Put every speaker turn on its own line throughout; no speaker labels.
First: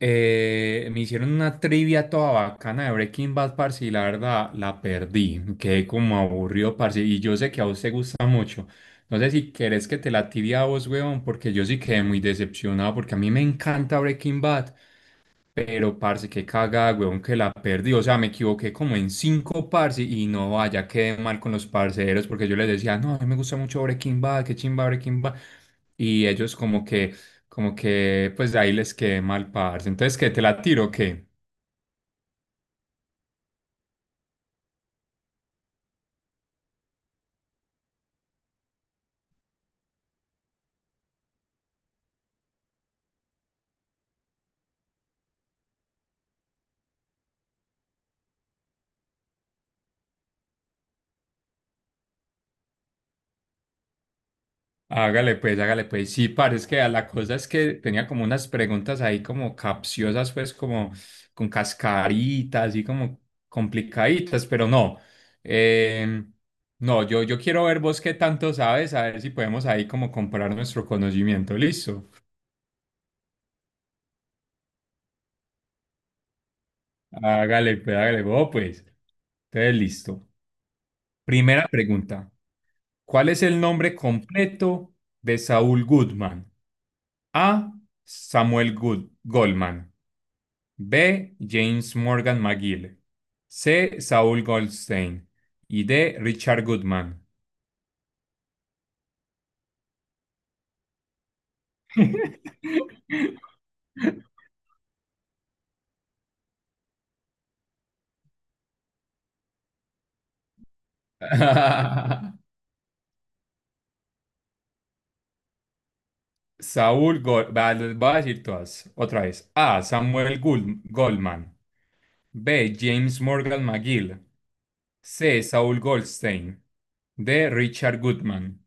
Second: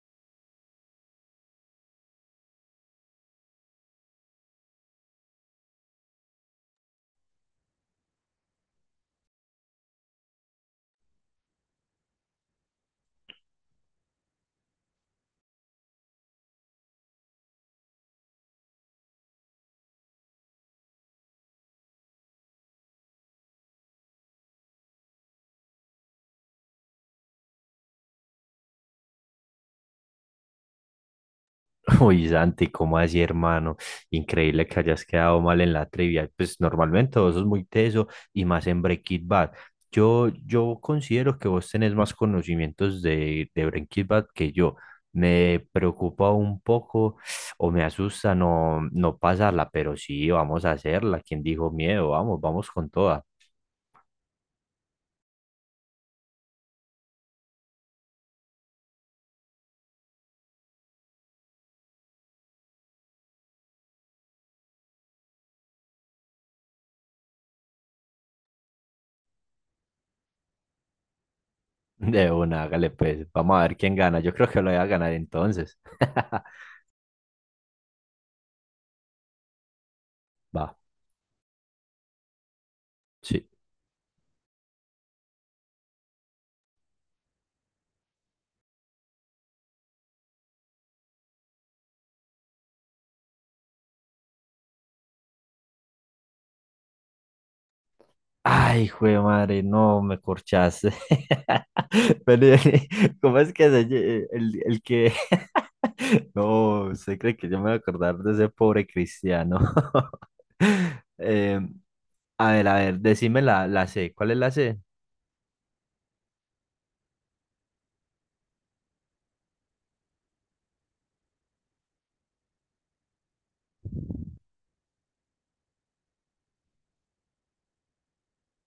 Me hicieron una trivia toda bacana de Breaking Bad, parce, y la verdad la perdí. Quedé como aburrido, parce, y yo sé que a vos te gusta mucho. No sé si querés que te la tibia a vos, weón, porque yo sí quedé muy decepcionado, porque a mí me encanta Breaking Bad, pero, parce, qué cagada, weón, que la perdí. O sea, me equivoqué como en cinco, parce, y no vaya, quedé mal con los parceros, porque yo les decía, no, a mí me gusta mucho Breaking Bad, qué chimba Breaking Bad. Y ellos como que, pues ahí les quedé mal, parce. Entonces, ¿qué? ¿Te la tiro o qué?
Uy, Santi, ¿cómo así, hermano? Increíble que hayas quedado mal en la trivia. Pues normalmente vos sos muy teso y más en Breaking Bad. Yo considero que vos tenés más conocimientos de Breaking Bad que yo. Me preocupa un poco o me asusta no pasarla, pero sí, vamos a hacerla. ¿Quién dijo miedo? Vamos, vamos con toda.
Hágale pues, hágale pues. Sí, parece que a la cosa es que tenía como unas preguntas ahí como capciosas, pues como con cascaritas y como complicaditas, pero no. Eh, no, yo quiero ver vos qué tanto sabes, a ver si podemos ahí como comparar nuestro conocimiento. Listo.
De una, hágale pues. Vamos a ver quién gana. Yo creo que lo voy a ganar entonces.
Hágale pues, hágale vos pues. Entonces, listo.
Va,
Primera pregunta. ¿Cuál es
sí.
el nombre completo de Saúl Goodman? A. Samuel Goldman. B. James Morgan McGill. C. Saul Goldstein. Y D. Richard Goodman.
Ay, jue madre, no me corchaste. Pero, ¿cómo es que se lle- el que no, usted cree que yo me voy a acordar de ese pobre cristiano? Eh, a ver, a ver, decime la C. ¿Cuál es la C?
Voy a decir todas otra vez. A. Samuel Goldman. B. James Morgan McGill. C. Saul Goldstein. D. Richard Goodman.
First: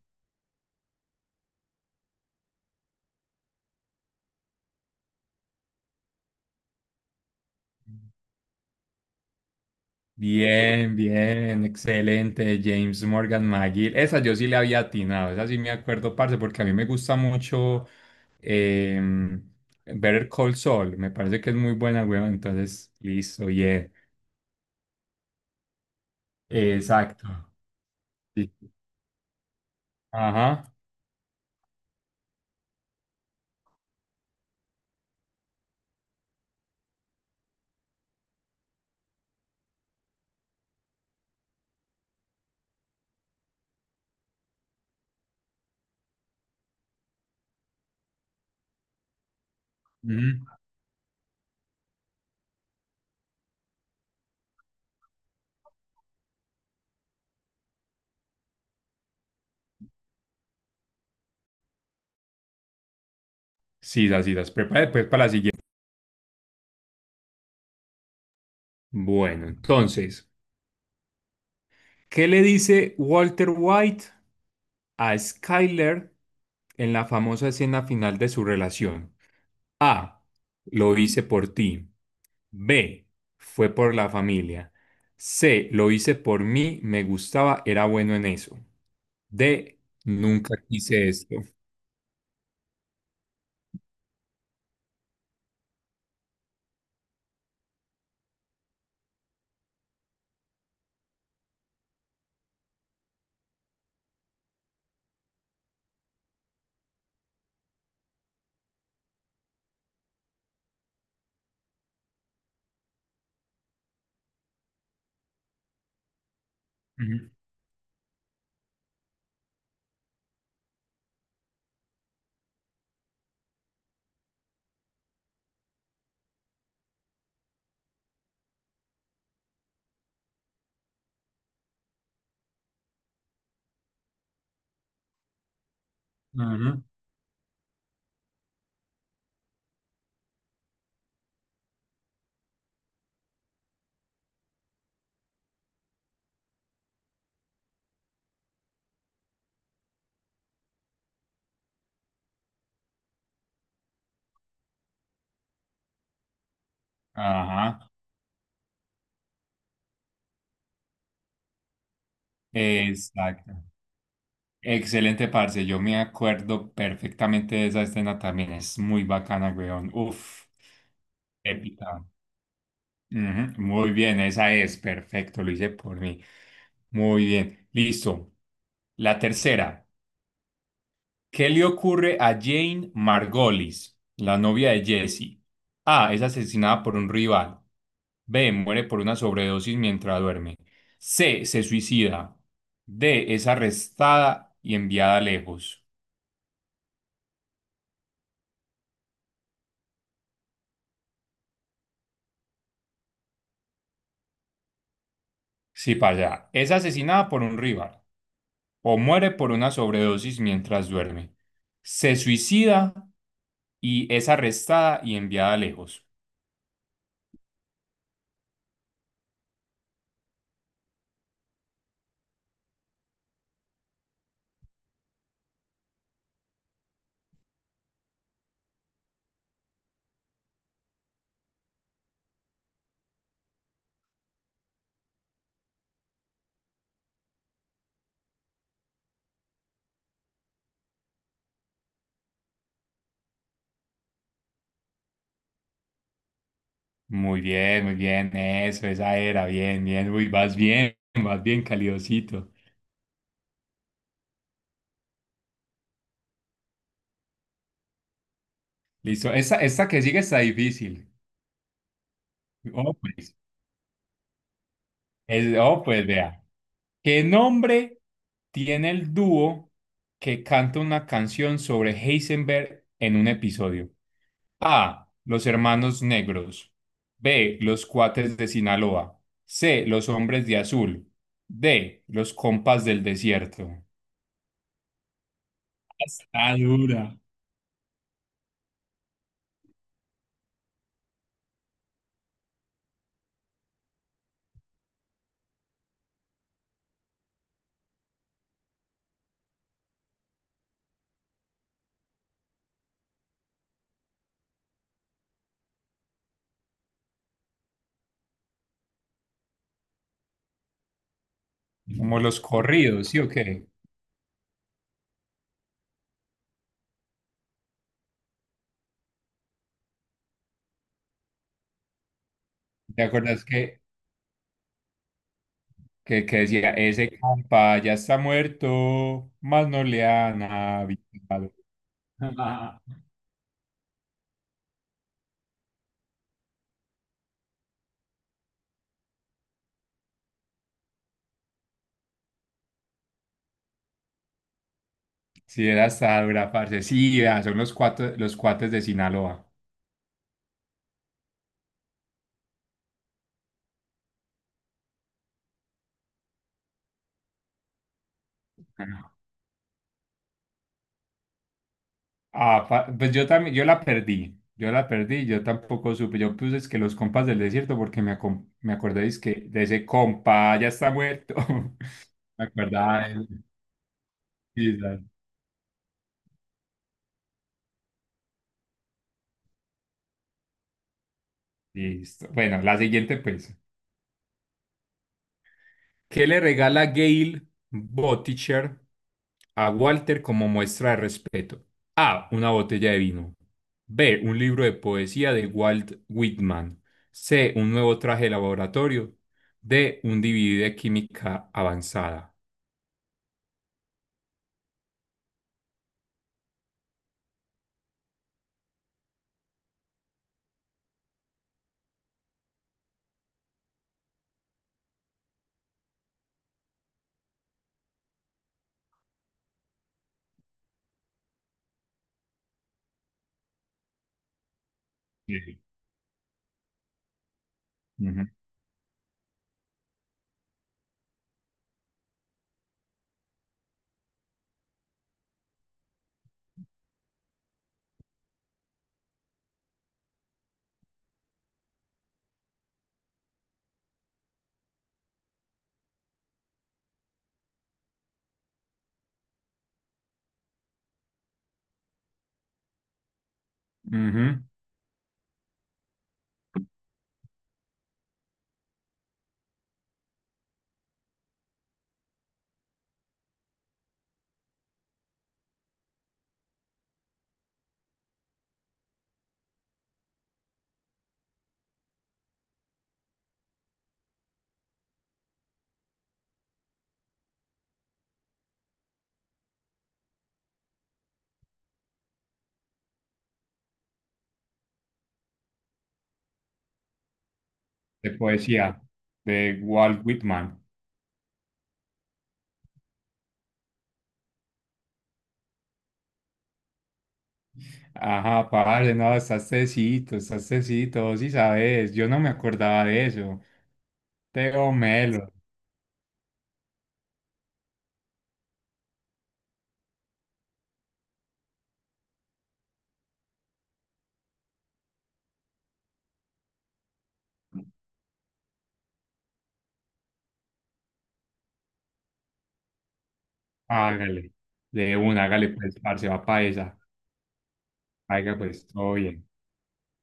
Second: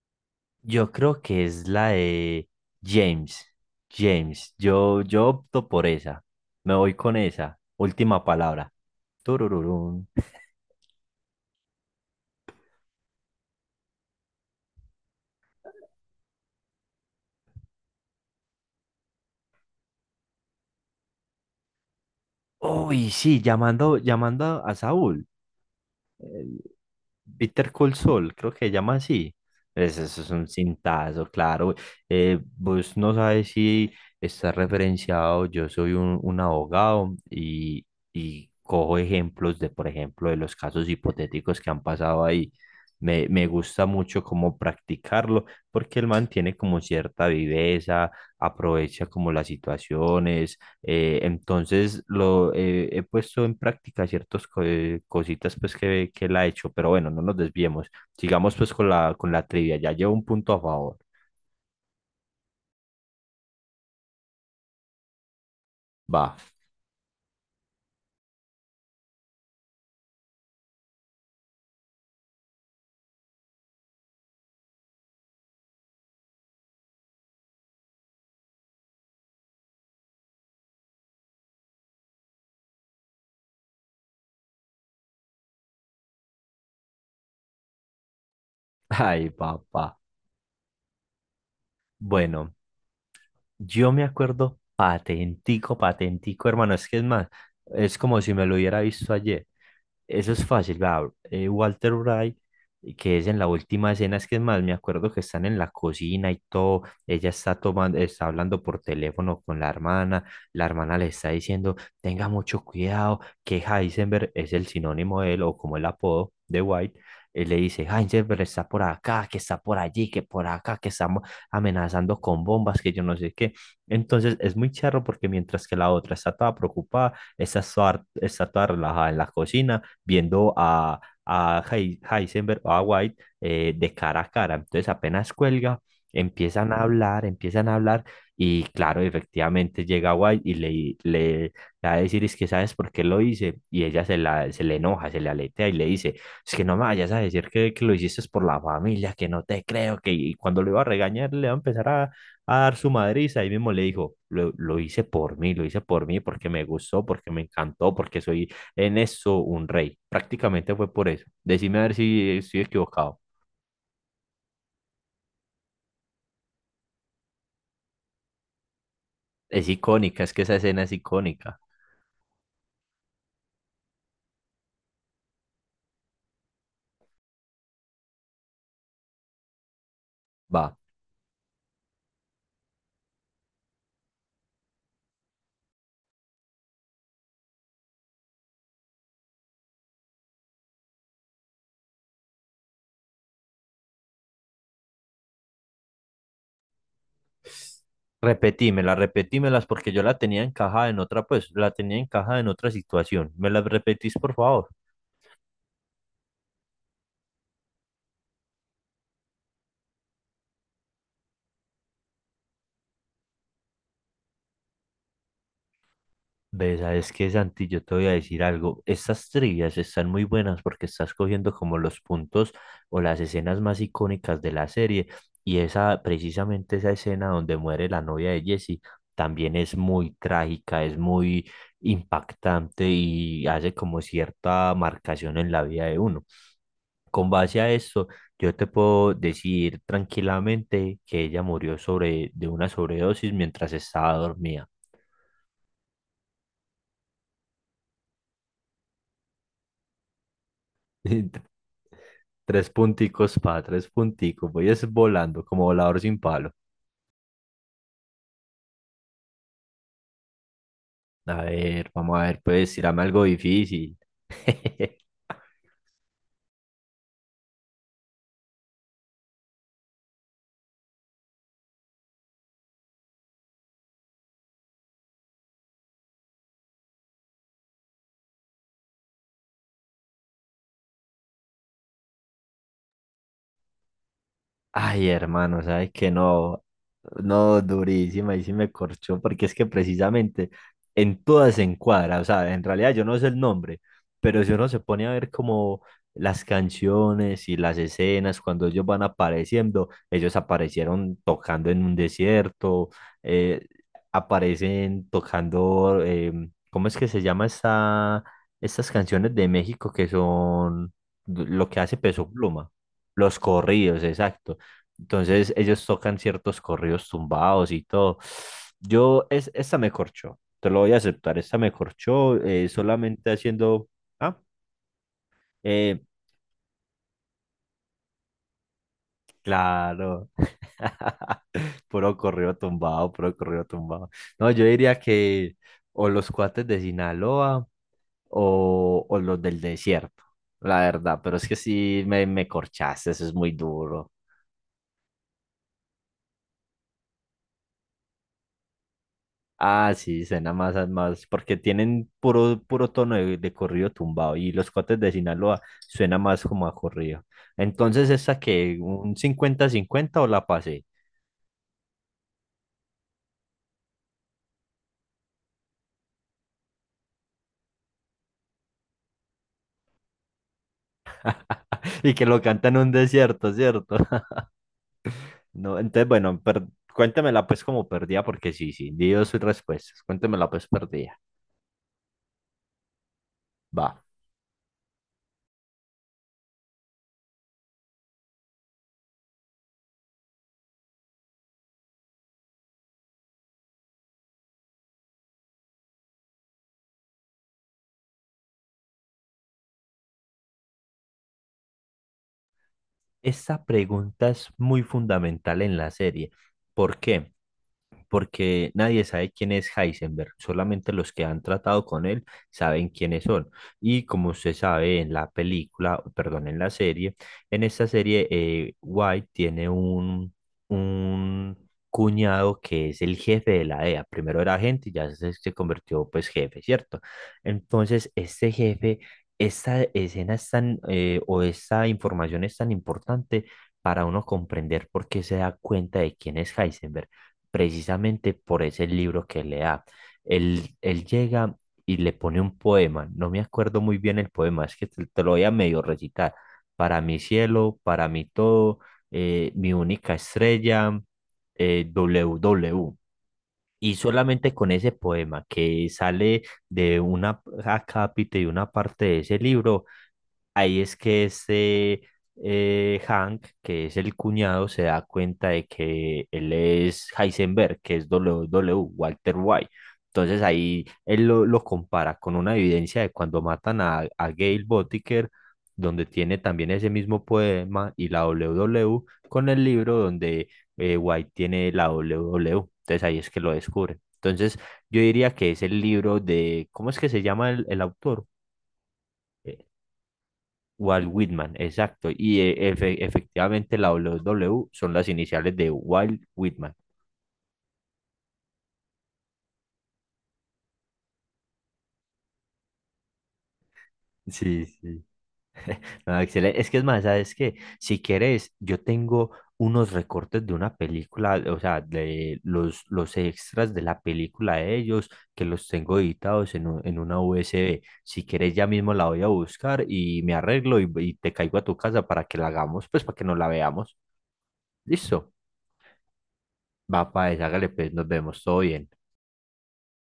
Yo creo que es la de James. James, yo opto por esa. Me voy con esa. Última palabra. Turururún.
Bien, bien, excelente, James Morgan McGill. Esa yo sí le había atinado, esa sí me acuerdo, parce, porque a mí me gusta mucho. Eh, Better Call Saul, me parece que es muy buena, weón. Entonces,
Uy, sí,
listo, yeah.
llamando, llamando a Saúl. El
Exacto.
Bitter Cold Soul, creo que se
Sí.
llama así. Es- Eso es un
Ajá.
cintazo, claro. Vos no sabes si está referenciado. Yo soy un abogado y cojo ejemplos de, por ejemplo, de los casos hipotéticos que han pasado ahí. Me gusta mucho cómo practicarlo porque el man tiene como cierta viveza, aprovecha como las
Ujú.
situaciones, entonces lo he puesto en práctica ciertas co- cositas pues que él ha hecho, pero bueno, no nos desviemos. Sigamos pues con la trivia, ya llevo un punto a favor.
Sí, las preparé después para la siguiente.
Va.
Bueno, entonces, ¿qué le dice Walter White a Skyler en la famosa escena final de su relación? A. Lo hice por ti. B. Fue por la familia. C. Lo hice por mí, me gustaba, era bueno en eso.
Ay,
D.
papá.
Nunca quise esto.
Bueno, yo me acuerdo patentico, patentico, hermano, es que es más, es como si me lo hubiera visto ayer. Eso es fácil, vea, Walter Wright, que es en la última escena, es que es más, me acuerdo que están en la cocina y todo, ella está tomando, está hablando por teléfono con la hermana le está diciendo, tenga mucho cuidado, que Heisenberg es el sinónimo de él, o como el apodo de White,
Ujú,
él le dice, Heisenberg está por acá, que está por allí, que por acá, que estamos amenazando con bombas, que yo no sé qué. Entonces es muy charro porque mientras que la otra está toda preocupada, esta está toda relajada en la cocina viendo a Heisenberg o a White de cara a cara. Entonces apenas cuelga,
ujú.
empiezan a hablar y claro, efectivamente llega White y le va a decir es que sabes por qué lo hice y ella se, la, se le enoja, se le aletea y le dice es que no me vayas a decir que lo hiciste por la familia, que no te creo, que y cuando lo iba a regañar le va a empezar a dar su madriza, ahí mismo le dijo lo hice por mí, lo hice por mí porque me gustó, porque me
Ajá,
encantó, porque soy en eso un rey. Prácticamente fue por eso. Decime a ver si estoy equivocado.
exacto. Excelente, parce. Yo me acuerdo perfectamente de esa escena también. Es muy bacana,
Es
weón.
icónica, es que
Uf.
esa escena es icónica.
Épica. Ujú, muy bien, esa es. Perfecto, lo hice por mí. Muy bien. Listo. La tercera.
Va,
¿Qué le ocurre a Jane Margolis, la novia de Jesse? A. Es asesinada por un rival. B. Muere por una sobredosis mientras duerme. C. Se suicida. D. Es arrestada y enviada lejos.
repetímela, repetímelas porque yo la tenía encajada en otra, pues la tenía encajada en otra situación. ¿Me las repetís, por favor?
Sí, para allá. Es asesinada por un rival. O muere por una sobredosis mientras duerme. Se suicida y es arrestada y enviada lejos.
Ves, sabes que Santi, yo te voy a decir algo. Estas trivias están muy buenas porque estás cogiendo como los puntos o las escenas más icónicas de la serie. Y esa, precisamente esa escena donde muere la novia de Jesse, también es muy trágica, es muy impactante y hace como cierta marcación en la vida de uno. Con base a esto, yo te puedo decir tranquilamente que ella murió sobre, de una sobredosis mientras estaba dormida.
Muy bien, eso, esa era, bien, bien, uy, vas bien, vas bien, calidosito.
Tres punticos pa, tres punticos. Voy es volando como volador sin palo.
Listo, esta que sigue está difícil.
A ver, vamos a ver, pues,
Oh,
tirame algo
pues,
difícil.
pues vea. ¿Qué nombre tiene el dúo que canta una canción sobre Heisenberg en un episodio? A. Los hermanos negros. B. Los cuates de Sinaloa. C. Los hombres de azul. D. Los compas del desierto.
Ay, hermano, sabes que
Está
no,
dura.
no, durísima, y sí me corchó, porque es que precisamente en todas se encuadra, o sea, en realidad yo no sé el nombre, pero si uno se pone a ver como las canciones y las escenas, cuando ellos van apareciendo, ellos aparecieron tocando en un desierto, eh, aparecen tocando, ¿cómo es que se llama esta, estas canciones de México que son lo que hace
Como
Peso
los
Pluma?
corridos, ¿sí o
Los
qué?
corridos, exacto, entonces ellos tocan ciertos corridos tumbados y todo. Yo, es, esta me corchó, te lo voy a aceptar, esta me corchó
¿Te
solamente
acuerdas que,
haciendo... Ah, eh,
que decía, ese compa ya está muerto, más no le
claro.
han avisado?
Puro corrido tumbado, puro corrido tumbado. No, yo diría que o los cuates de Sinaloa o los del desierto, la verdad, pero es que sí me corchaste, eso es muy duro.
Sí, era hasta dura, parce. Sí, vea, son los cuates de Sinaloa.
Ah, sí, suena más, a- más, porque tienen puro, puro tono de corrido tumbado y los cotes de Sinaloa suena más como a corrido. Entonces, ¿esa que un cincuenta-cincuenta o la pasé?
Ah, pues yo también, yo la perdí, yo la perdí, yo tampoco supe, yo puse es que los compas del desierto porque me, me acordé es que de ese compa ya está muerto,
Y que lo
me
cantan en un
acordaba de él.
desierto, ¿cierto?
Sí, la-
No, entonces, bueno, per- cuéntemela pues como perdida, porque sí, sí, dio sus respuestas. Cuéntemela pues perdida.
Listo. Bueno, la siguiente pues.
Va.
¿Qué le regala Gail Botticher a Walter como muestra de respeto? A. Una botella de vino. B. Un libro de poesía de Walt Whitman. C. Un nuevo traje de laboratorio. D. Un DVD de química avanzada.
Esta pregunta es muy fundamental en la serie. ¿Por qué? Porque nadie sabe quién es Heisenberg, solamente los que han tratado con él saben quiénes son. Y como se sabe en la película, perdón, en la serie, en esta serie White tiene un cuñado que es el jefe de la DEA. Primero era agente y ya se
Sí.
convirtió pues jefe, ¿cierto? Entonces,
Ujú,
este jefe, esta escena es tan, o esta información es tan importante para uno comprender por qué se da cuenta de quién es Heisenberg precisamente por ese libro que le da. Él llega y le pone un poema, no me acuerdo muy bien el poema, es que te lo voy a medio recitar. Para mi cielo, para mi todo, mi única estrella, w W. Y
ujú.
solamente con ese poema que sale de una acápite y una parte de ese libro, ahí es que este Hank, que es el cuñado, se da cuenta de que él es Heisenberg, que es WW, Walter White. Entonces ahí él lo compara con una evidencia de cuando matan a Gail Botiker, donde tiene también ese mismo poema, y la W WW con el libro donde White tiene la W WW. Entonces ahí es que lo descubre. Entonces yo diría que es el libro de, ¿cómo es que se llama el
De
autor?
poesía, de Walt Whitman.
Walt Whitman, exacto. Y efectivamente la W W son las iniciales de Walt Whitman.
Ajá, padre, no, estás tecito, vos sí sabes, yo no me acordaba de eso.
Sí,
Teo
sí.
Melo.
Ah, excelente. Es que es más, ¿sabes qué? Si quieres, yo tengo unos recortes de una película, o sea, de los extras de la película de ellos, que los tengo editados en, un- en una USB. Si quieres, ya mismo la voy a buscar y me arreglo y te caigo a tu casa para que la hagamos, pues para que nos la veamos.
Hágale, de una,
Listo.
hágale pues, parce, va pa' esa.
Va, pues, hágale, pues, nos
Hágale
vemos, todo
pues,
bien.
todo bien.